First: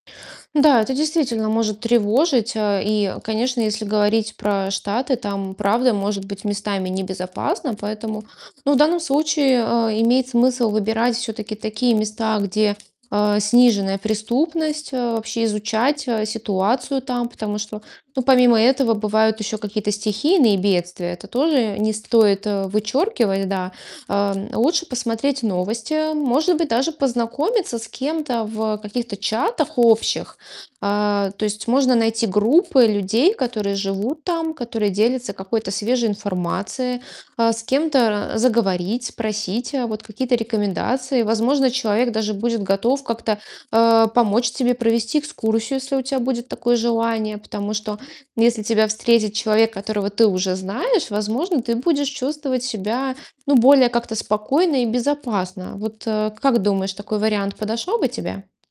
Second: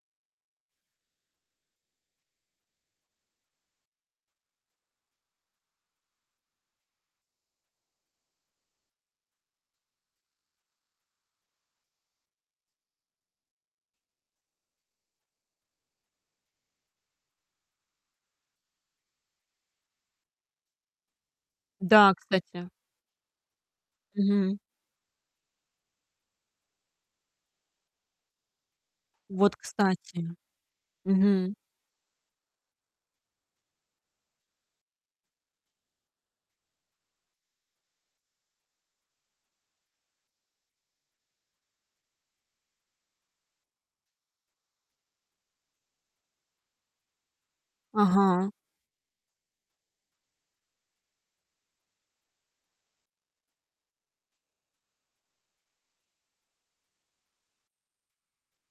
Да, это действительно может тревожить. Э, и, конечно, если говорить про Штаты, там правда может быть местами небезопасно, поэтому, ну, в данном случае, а, имеет смысл выбирать всё-таки такие места, где, э, сниженная преступность, э, вообще изучать, э, ситуацию там. Потому что, ну, помимо этого бывают ещё какие-то стихийные бедствия, это тоже не Да, стоит кстати. вычёркивать, да. А, Мгм. лучше посмотреть новости, может быть, даже познакомиться с кем-то в каких-то Вот, чатах кстати. общих. А, то Мгм. есть можно найти группы людей, которые живут там, которые делятся какой-то свежей информацией, а, с кем-то ра заговорить, спросить, э, вот какие-то рекомендации. Возможно, человек даже будет готов как-то, э, помочь тебе провести экскурсию, если у тя будет такое желание. Потому что Ага. если тебя встретит человек, которого ты уже знаешь, возможно, ты будешь чувствовать себя, ну, более как-то спокойно и безопасно. Вот, а, как думаешь, такой вариант подошел бы тебе?